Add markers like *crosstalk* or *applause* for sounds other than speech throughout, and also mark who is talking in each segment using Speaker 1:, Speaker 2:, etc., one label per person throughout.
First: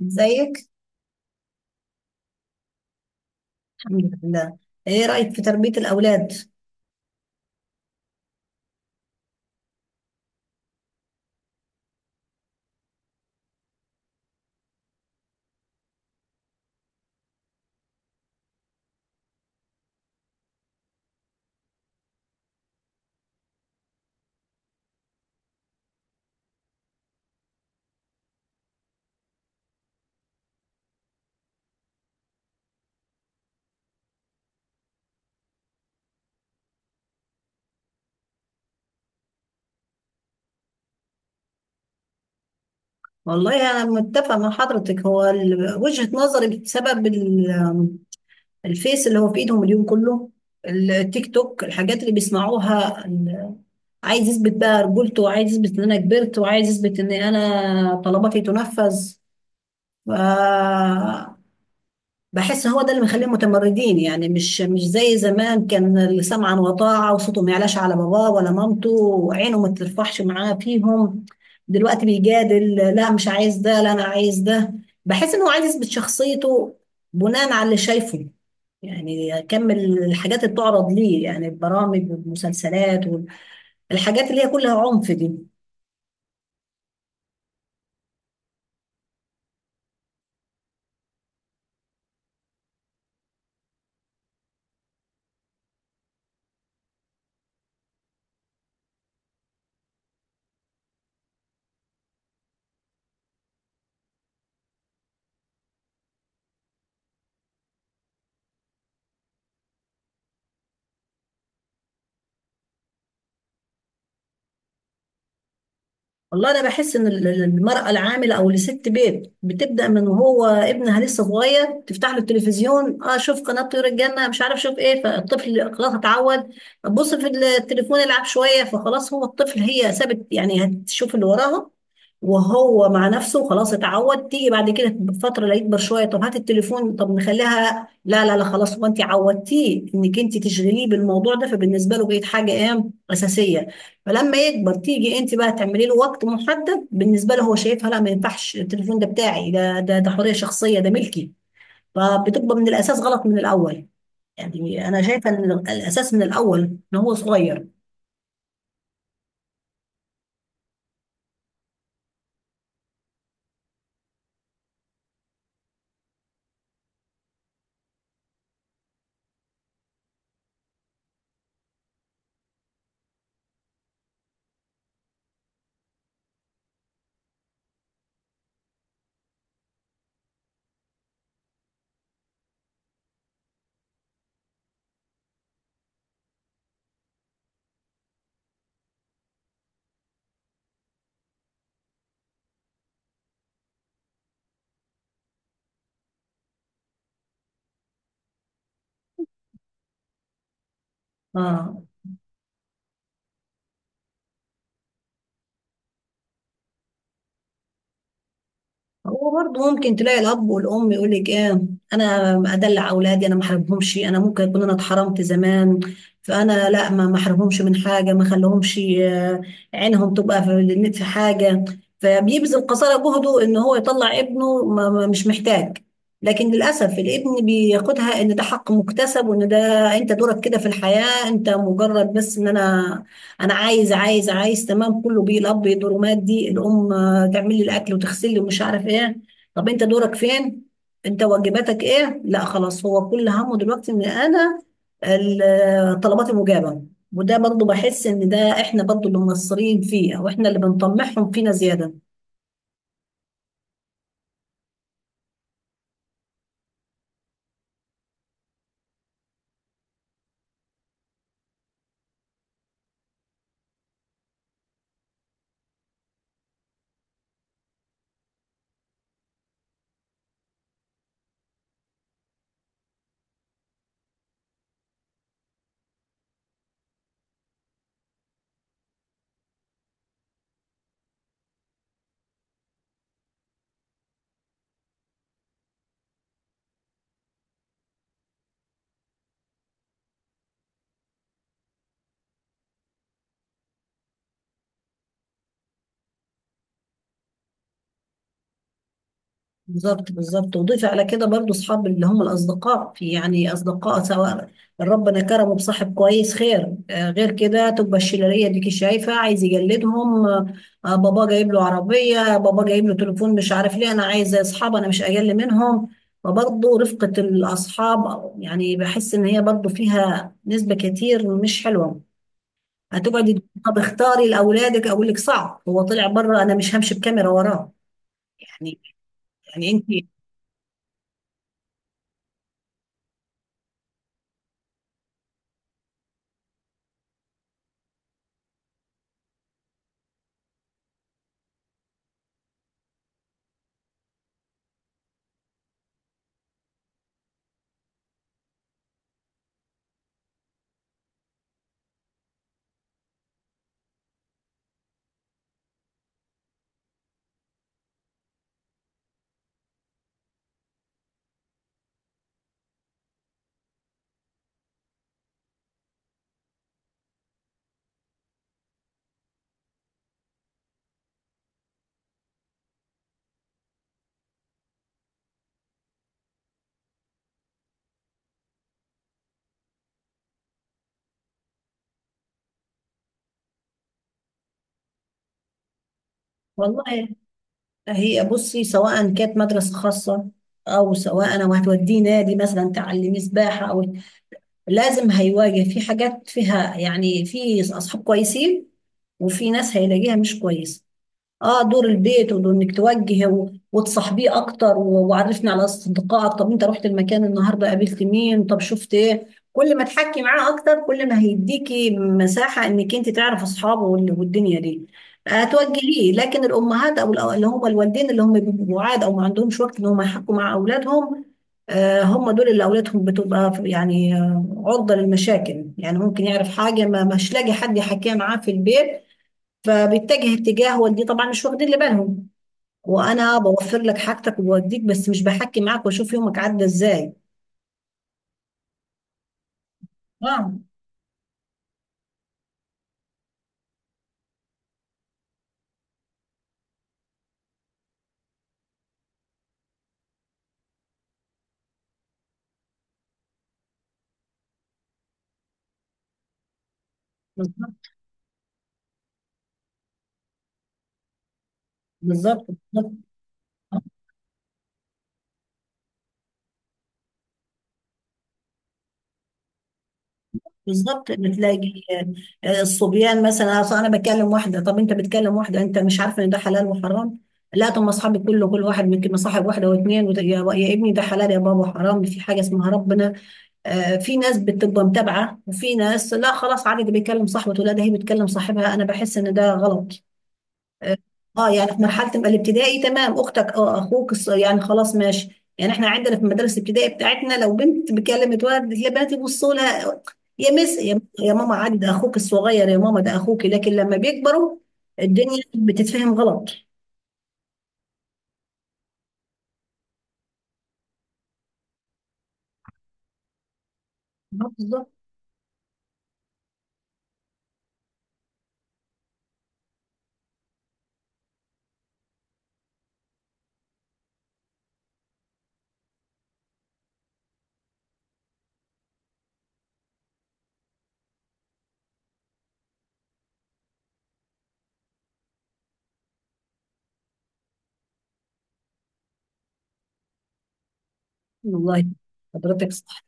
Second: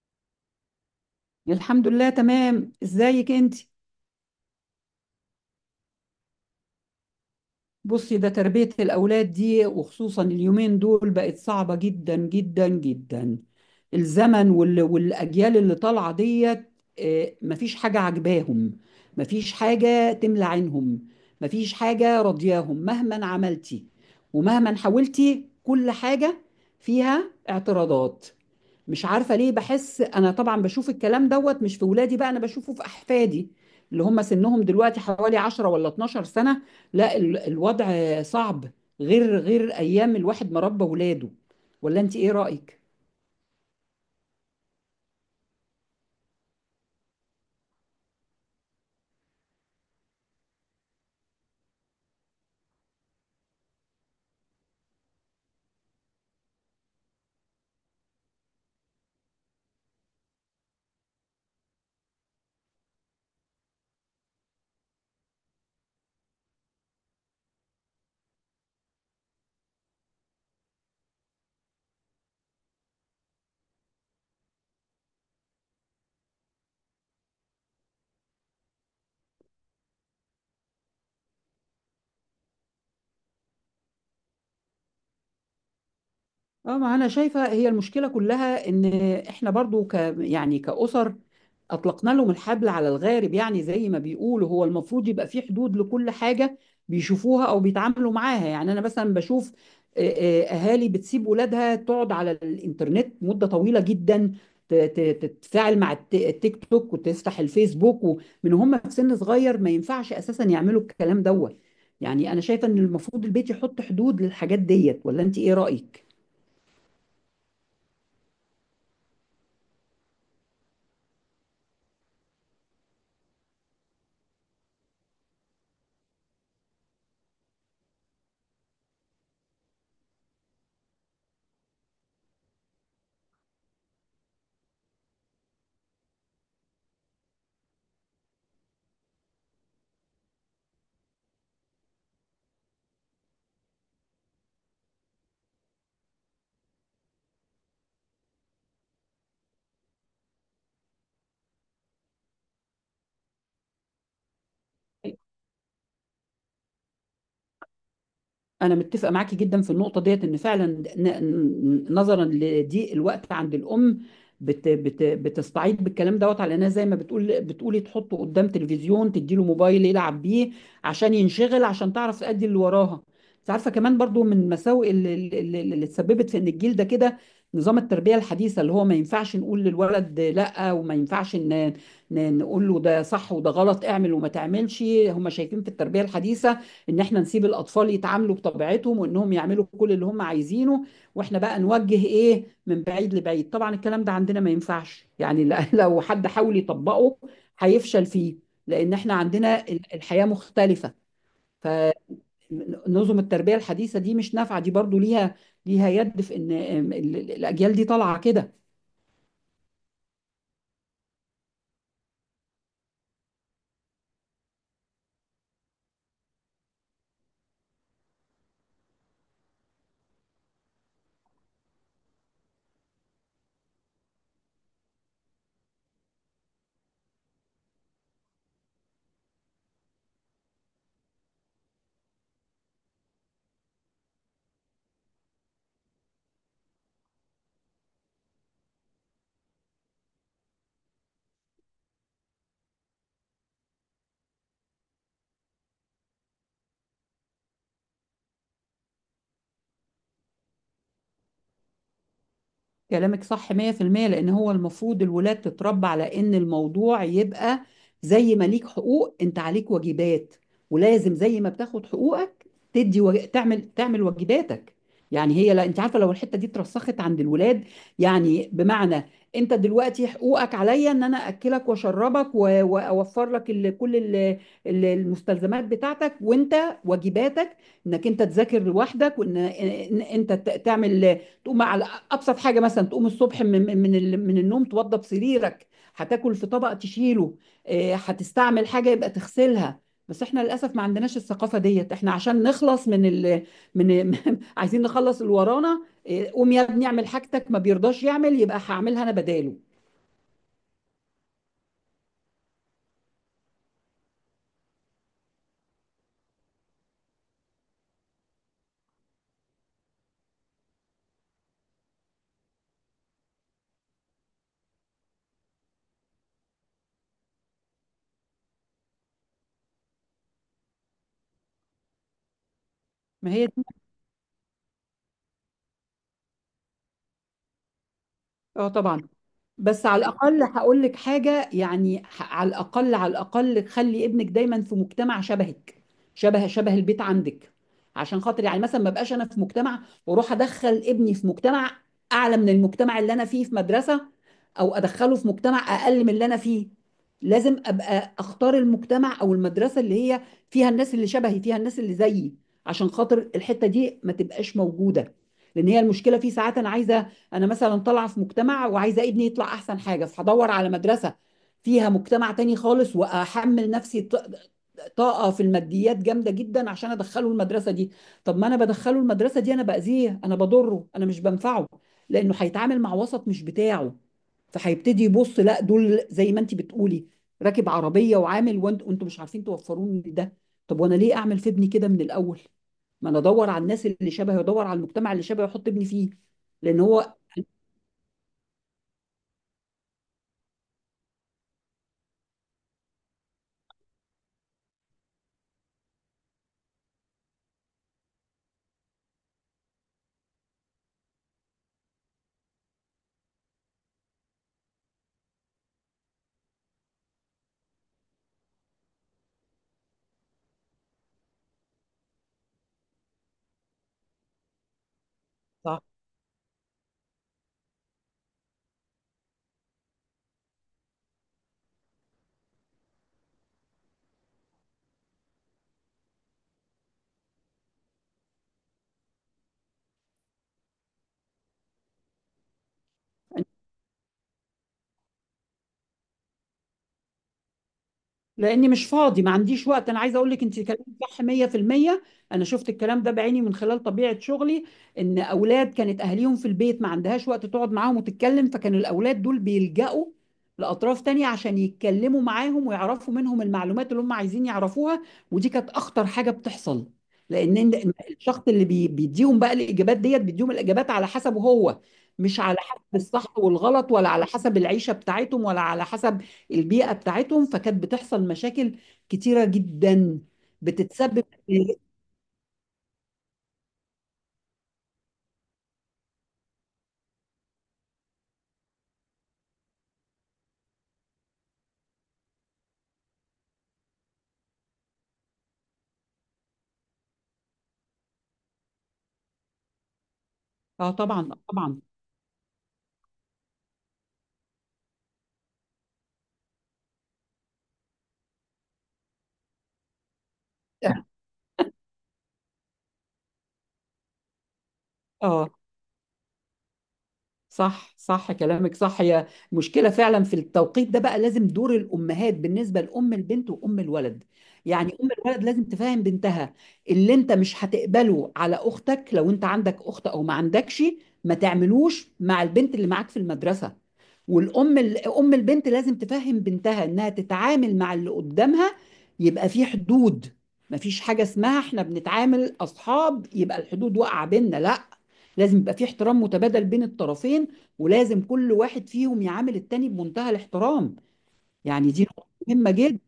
Speaker 1: زيك.
Speaker 2: الحمد لله تمام. ازيك انت؟
Speaker 1: الحمد لله. ايه رأيك في تربية الأولاد؟
Speaker 2: بصي، ده تربية الأولاد دي، وخصوصا اليومين دول، بقت صعبة جدا جدا جدا. الزمن والأجيال اللي طالعة ديت. مفيش حاجة عجباهم، مفيش حاجة تملى عينهم، مفيش حاجة راضياهم مهما عملتي ومهما حاولتي. كل حاجة فيها اعتراضات. مش عارفة ليه. بحس أنا طبعا بشوف الكلام دوت مش في ولادي، بقى أنا بشوفه في أحفادي اللي هم سنهم دلوقتي حوالي 10 ولا 12 سنة. لا، الوضع صعب، غير ايام الواحد ما ربى ولاده. ولا انت ايه رأيك؟
Speaker 1: والله أنا متفقة مع حضرتك. هو وجهة نظري بسبب الفيس اللي هو في إيدهم اليوم كله، التيك توك، الحاجات اللي بيسمعوها. عايز يثبت بقى رجولته، وعايز يثبت إن أنا كبرت، وعايز يثبت إن أنا طلباتي تنفذ. بحس هو ده اللي مخليهم متمردين، يعني مش زي زمان، كان اللي سمعا وطاعة وصوته ما يعلاش على باباه ولا مامته وعينه ما ترفعش معاه فيهم. دلوقتي بيجادل، لا مش عايز ده، لا انا عايز ده. بحس انه عايز يثبت شخصيته بناء على اللي شايفه، يعني يكمل الحاجات اللي بتعرض ليه، يعني البرامج والمسلسلات والحاجات اللي هي كلها عنف دي.
Speaker 2: اه، ما انا شايفه، هي المشكله كلها ان احنا برضو ك، يعني كاسر، اطلقنا لهم الحبل على الغارب. يعني زي ما بيقولوا، هو المفروض يبقى في حدود لكل حاجه بيشوفوها او بيتعاملوا معاها. يعني انا مثلا بشوف آه، اهالي بتسيب ولادها تقعد على الانترنت مده طويله جدا، تتفاعل مع التيك توك وتفتح الفيسبوك، ومن هم في سن صغير ما ينفعش اساسا يعملوا الكلام دوت. يعني انا شايفه ان المفروض البيت يحط حدود للحاجات ديت. ولا انت ايه رايك؟
Speaker 1: والله انا بحس ان المراه العامله او لست بيت بتبدا من وهو ابنها لسه صغير، تفتح له التلفزيون. اه، شوف قناه طيور الجنه، مش عارف شوف ايه. فالطفل خلاص اتعود. بص في التليفون يلعب شويه، فخلاص هو الطفل، هي سابت يعني هتشوف اللي وراها وهو مع نفسه، خلاص اتعود. تيجي بعد كده بفتره، لا يكبر شويه، طب هات التليفون، طب نخليها، لا لا لا خلاص. هو انت عودتيه انك انت تشغليه بالموضوع ده، فبالنسبه له بقت حاجه ايه؟ اساسيه. فلما يكبر تيجي انت بقى تعملي له وقت محدد، بالنسبه له هو شايفها لا ما ينفعش، التليفون ده بتاعي، ده حريه شخصيه، ده ملكي. فبتبقى من الاساس غلط من الاول. يعني انا شايفه ان الاساس من الاول ان هو صغير.
Speaker 2: أنا متفقة معاكي جدا في النقطة ديت. إن فعلا نظرا لضيق الوقت عند الأم، بت بت بتستعيض بالكلام دوت، على إنها زي ما بتقول، بتقولي تحطه قدام تلفزيون، تديله موبايل يلعب بيه عشان ينشغل، عشان تعرف تأدي اللي وراها. أنت عارفة كمان برضو من المساوئ اللي اتسببت في إن الجيل ده كده، نظام التربية الحديثة، اللي هو ما ينفعش نقول للولد لأ، وما ينفعش نقول له ده صح وده غلط، اعمل وما تعملش. هم شايفين في التربية الحديثة ان احنا نسيب الاطفال يتعاملوا بطبيعتهم، وانهم يعملوا كل اللي هم عايزينه، واحنا بقى نوجه ايه من بعيد لبعيد. طبعا الكلام ده عندنا ما ينفعش، يعني *laughs* لو حد حاول يطبقه هيفشل فيه، لان احنا عندنا الحياة مختلفة.
Speaker 1: اه.
Speaker 2: فنظم التربية الحديثة دي مش نافعة. دي برضو ليها، ليها يد في ان الاجيال دي طالعة كده.
Speaker 1: هو برضه ممكن تلاقي الاب والام يقول لك ايه؟ انا ادلع اولادي، انا ما حرمهمش، انا ممكن اكون انا اتحرمت زمان، فانا لا، ما احرمهمش من حاجه، ما خليهمش عينهم تبقى في حاجه. فبيبذل قصارى جهده ان هو يطلع ابنه مش محتاج. لكن للاسف الابن بياخدها ان ده حق مكتسب، وان ده انت دورك كده في الحياه، انت مجرد بس ان انا، انا عايز عايز عايز تمام كله بيه. الاب يدور مادي، الام تعمل لي الاكل وتغسل لي ومش عارف ايه. طب انت دورك فين؟ انت واجباتك ايه؟ لا خلاص، هو كل همه دلوقتي ان انا طلباتي مجابه. وده برضه بحس ان ده احنا برضه اللي مقصرين فيه، او احنا اللي بنطمعهم فينا زياده.
Speaker 2: كلامك صح 100%. لان هو المفروض الولاد تتربى على ان الموضوع يبقى زي ما ليك حقوق، انت عليك واجبات، ولازم زي ما بتاخد حقوقك تعمل واجباتك. يعني هي، لا انت عارفه، لو الحته دي اترسخت عند الولاد، يعني بمعنى، انت دلوقتي حقوقك عليا ان انا اكلك واشربك واوفر لك كل المستلزمات بتاعتك، وانت واجباتك انك انت تذاكر لوحدك، انت تعمل، تقوم على ابسط حاجه، مثلا تقوم الصبح من من النوم توضب سريرك، هتاكل في طبق تشيله، هتستعمل حاجه يبقى تغسلها. بس احنا للاسف ما عندناش الثقافه ديت. احنا عشان نخلص من من *laughs* عايزين نخلص اللي ورانا. قوم يا ابني اعمل حاجتك، ما بيرضاش يعمل، يبقى هعملها انا بداله.
Speaker 1: بالظبط بالظبط. وضيف على كده برضو اصحاب، اللي هم الاصدقاء، في يعني اصدقاء، سواء ربنا كرمه بصاحب كويس خير، غير كده تبقى الشلاليه ديكي شايفه عايز يجلدهم. بابا جايب له عربيه، بابا جايب له تليفون، مش عارف ليه، انا عايز اصحاب، انا مش اقل منهم. فبرضه رفقه الاصحاب يعني بحس ان هي برضه فيها نسبه كتير مش حلوه. هتقعدي
Speaker 2: ما
Speaker 1: تقولي
Speaker 2: هي دي.
Speaker 1: طب اختاري لاولادك، اقول لك صعب، هو طلع بره، انا مش همشي بكاميرا وراه.
Speaker 2: اه
Speaker 1: يعني.
Speaker 2: طبعا.
Speaker 1: يعني
Speaker 2: بس
Speaker 1: انت.
Speaker 2: على الأقل هقول لك حاجة، يعني على الأقل، على الأقل خلي ابنك دايما في مجتمع شبهك، شبه البيت عندك، عشان خاطر يعني مثلا، ما بقاش أنا في مجتمع وأروح أدخل ابني في مجتمع أعلى من المجتمع اللي أنا فيه في مدرسة، أو أدخله في مجتمع أقل من اللي أنا فيه. لازم أبقى أختار المجتمع أو المدرسة اللي هي فيها الناس اللي شبهي، فيها الناس اللي زيي، عشان خاطر الحتة دي ما تبقاش موجودة. لأن هي المشكلة في ساعات، أنا عايزة، انا مثلا طالعه في مجتمع، وعايزه ابني يطلع احسن حاجه، فهدور على مدرسه فيها مجتمع تاني خالص، واحمل نفسي طاقه في الماديات جامده جدا عشان ادخله المدرسه دي. طب ما انا بدخله المدرسه دي، انا باذيه، انا بضره، انا مش بنفعه، لانه هيتعامل مع وسط مش بتاعه. فهيبتدي يبص، لا دول زي ما انت بتقولي، راكب عربيه وعامل، وانتوا مش عارفين توفروني ده. طب وانا ليه اعمل في ابني كده من الاول؟ ما انا ادور على الناس اللي شبهي، وادور على المجتمع اللي شبهي، واحط ابني فيه، لان
Speaker 1: والله
Speaker 2: هو
Speaker 1: هي بصي، سواء كانت مدرسة خاصة أو سواء أنا وهتوديه نادي مثلا تعلمي سباحة، أو لازم هيواجه في حاجات فيها، يعني في أصحاب كويسين وفي ناس هيلاقيها مش كويسة. اه دور البيت، وانك توجه وتصاحبيه اكتر وعرفني على اصدقائك، طب انت رحت المكان النهارده قابلت مين، طب شفت ايه. كل ما تحكي معاه اكتر كل ما هيديكي مساحه انك انت تعرف اصحابه والدنيا دي
Speaker 2: صح.
Speaker 1: هتوجهيه. لكن الامهات او اللي هم الوالدين اللي هم بيبقوا بعاد او ما عندهمش وقت ان هم يحكوا مع اولادهم، هم دول اللي اولادهم بتبقى يعني عرضه للمشاكل، يعني ممكن يعرف حاجه ما مش لاقي حد يحكيها معاه في البيت فبيتجه اتجاه والدي طبعا مش واخدين اللي بالهم، وانا بوفر لك حاجتك وبوديك بس مش بحكي معاك واشوف يومك عدى ازاي.
Speaker 2: لاني مش فاضي ما عنديش وقت. انا عايزه اقول لك،
Speaker 1: اه
Speaker 2: انت كلامك صح 100%. انا شفت الكلام ده بعيني من خلال طبيعه شغلي، ان اولاد كانت اهاليهم في البيت ما عندهاش وقت تقعد معاهم وتتكلم، فكانوا الاولاد دول بيلجأوا لاطراف تانية عشان يتكلموا معاهم ويعرفوا منهم المعلومات اللي هم عايزين يعرفوها. ودي كانت اخطر حاجه بتحصل، لان
Speaker 1: بالظبط
Speaker 2: الشخص اللي بيديهم بقى الاجابات ديت، بيديهم الاجابات على حسبه هو، مش
Speaker 1: بالظبط.
Speaker 2: على حسب
Speaker 1: بالظبط
Speaker 2: الصح والغلط، ولا على حسب العيشه بتاعتهم، ولا على حسب البيئة بتاعتهم. فكانت بتحصل مشاكل كتيرة جدا
Speaker 1: بالظبط.
Speaker 2: بتتسبب.
Speaker 1: بتلاقي الصبيان مثلا، أصل انا بكلم واحده، طب انت بتكلم واحده، انت مش عارفه ان ده حلال وحرام؟ لا طب ما اصحابي كله كل واحد ممكن مصاحب واحده واثنين يا ابني ده حلال يا بابا، حرام، في حاجه اسمها ربنا. في ناس بتبقى متابعه، وفي ناس لا خلاص عادي ده بيكلم صاحبته، لا ده هي بتكلم صاحبها، انا بحس ان ده غلط.
Speaker 2: اه طبعا
Speaker 1: اه يعني
Speaker 2: طبعا.
Speaker 1: في مرحله ما الابتدائي تمام، اختك، اه اخوك يعني خلاص ماشي، يعني احنا عندنا في المدارس الابتدائي بتاعتنا لو بنت بكلمت ولد البنات يبصوا لها يا مس، يا ماما عادي ده اخوك الصغير يا ماما ده اخوك، لكن لما بيكبروا الدنيا
Speaker 2: اه،
Speaker 1: بتتفهم غلط.
Speaker 2: صح صح، كلامك صح. هي مشكلة فعلا في التوقيت ده. بقى لازم دور الأمهات بالنسبة لأم البنت وأم الولد.
Speaker 1: بالظبط.
Speaker 2: يعني أم الولد لازم تفهم بنتها، اللي أنت مش هتقبله على أختك، لو أنت عندك أخت أو ما عندكش، ما تعملوش مع البنت اللي معاك في المدرسة. والأم أم البنت لازم تفهم بنتها إنها تتعامل مع اللي قدامها، يبقى في حدود، مفيش حاجة اسمها احنا بنتعامل أصحاب يبقى الحدود واقعة بينا، لا، لازم يبقى في احترام متبادل بين الطرفين، ولازم كل واحد فيهم يعامل التاني بمنتهى الاحترام.
Speaker 1: والله
Speaker 2: يعني دي نقطة مهمة
Speaker 1: حضرتك
Speaker 2: جدا.
Speaker 1: صح.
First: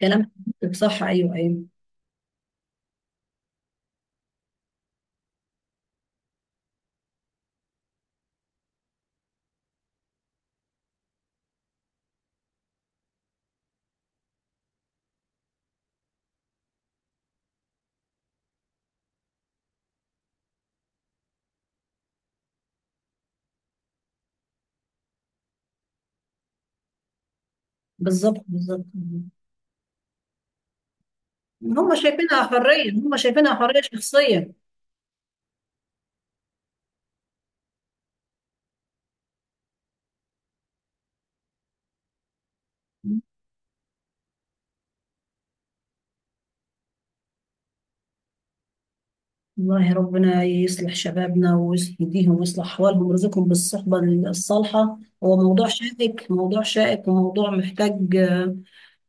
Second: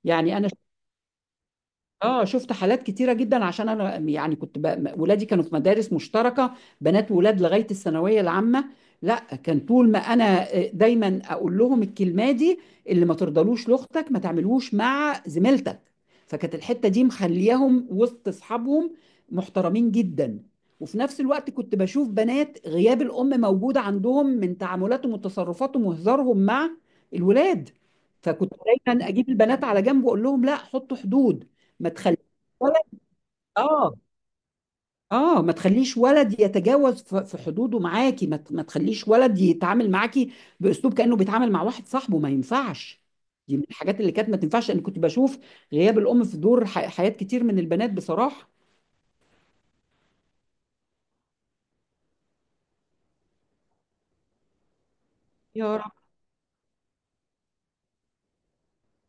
Speaker 1: كلام
Speaker 2: يعني أنا
Speaker 1: حضرتك صح. ايوه ايوه.
Speaker 2: اه شفت حالات كتيرة جدا، عشان انا يعني كنت ولادي كانوا في مدارس مشتركة بنات ولاد لغاية الثانوية العامة. لا، كان طول ما انا دايما اقول لهم الكلمة دي، اللي ما ترضلوش لاختك ما تعملوش مع زميلتك. فكانت الحتة دي مخلياهم وسط اصحابهم محترمين جدا. وفي نفس الوقت كنت بشوف بنات غياب الام موجود عندهم، من تعاملاتهم وتصرفاتهم وهزارهم مع الولاد.
Speaker 1: بالظبط
Speaker 2: فكنت
Speaker 1: بالظبط.
Speaker 2: دايما اجيب البنات على جنب واقول لهم لا، حطوا حدود، ما
Speaker 1: هم
Speaker 2: تخليش
Speaker 1: شايفينها
Speaker 2: ولد،
Speaker 1: حريه، هم شايفينها حريه
Speaker 2: اه،
Speaker 1: شخصيه.
Speaker 2: اه، ما تخليش ولد يتجاوز في حدوده معاكي، ما تخليش ولد يتعامل معاكي باسلوب كانه بيتعامل مع واحد صاحبه، ما ينفعش. دي من الحاجات اللي كانت ما تنفعش. انا كنت بشوف غياب الام في دور حياة كتير من البنات بصراحة.
Speaker 1: والله ربنا يصلح شبابنا ويهديهم ويصلح أحوالهم ويرزقهم بالصحبة الصالحة. هو موضوع
Speaker 2: يا رب.
Speaker 1: شائك، موضوع شائك، وموضوع محتاج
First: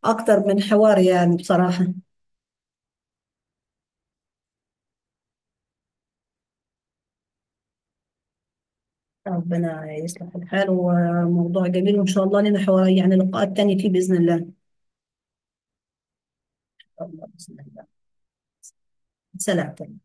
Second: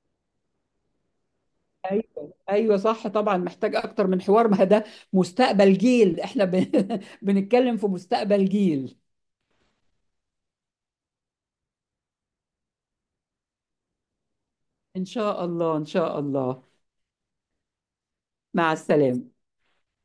Speaker 1: أكتر من حوار يعني بصراحة.
Speaker 2: ايوه ايوه، صح طبعا، محتاج اكتر من حوار. ما ده مستقبل جيل، احنا *laughs* بنتكلم في مستقبل جيل.
Speaker 1: ربنا يصلح الحال، وموضوع جميل، وإن شاء الله لنا حوار يعني لقاءات تانية فيه بإذن الله. إن
Speaker 2: ان شاء الله ان شاء الله.
Speaker 1: شاء الله. بإذن الله.
Speaker 2: مع السلامة.
Speaker 1: سلام.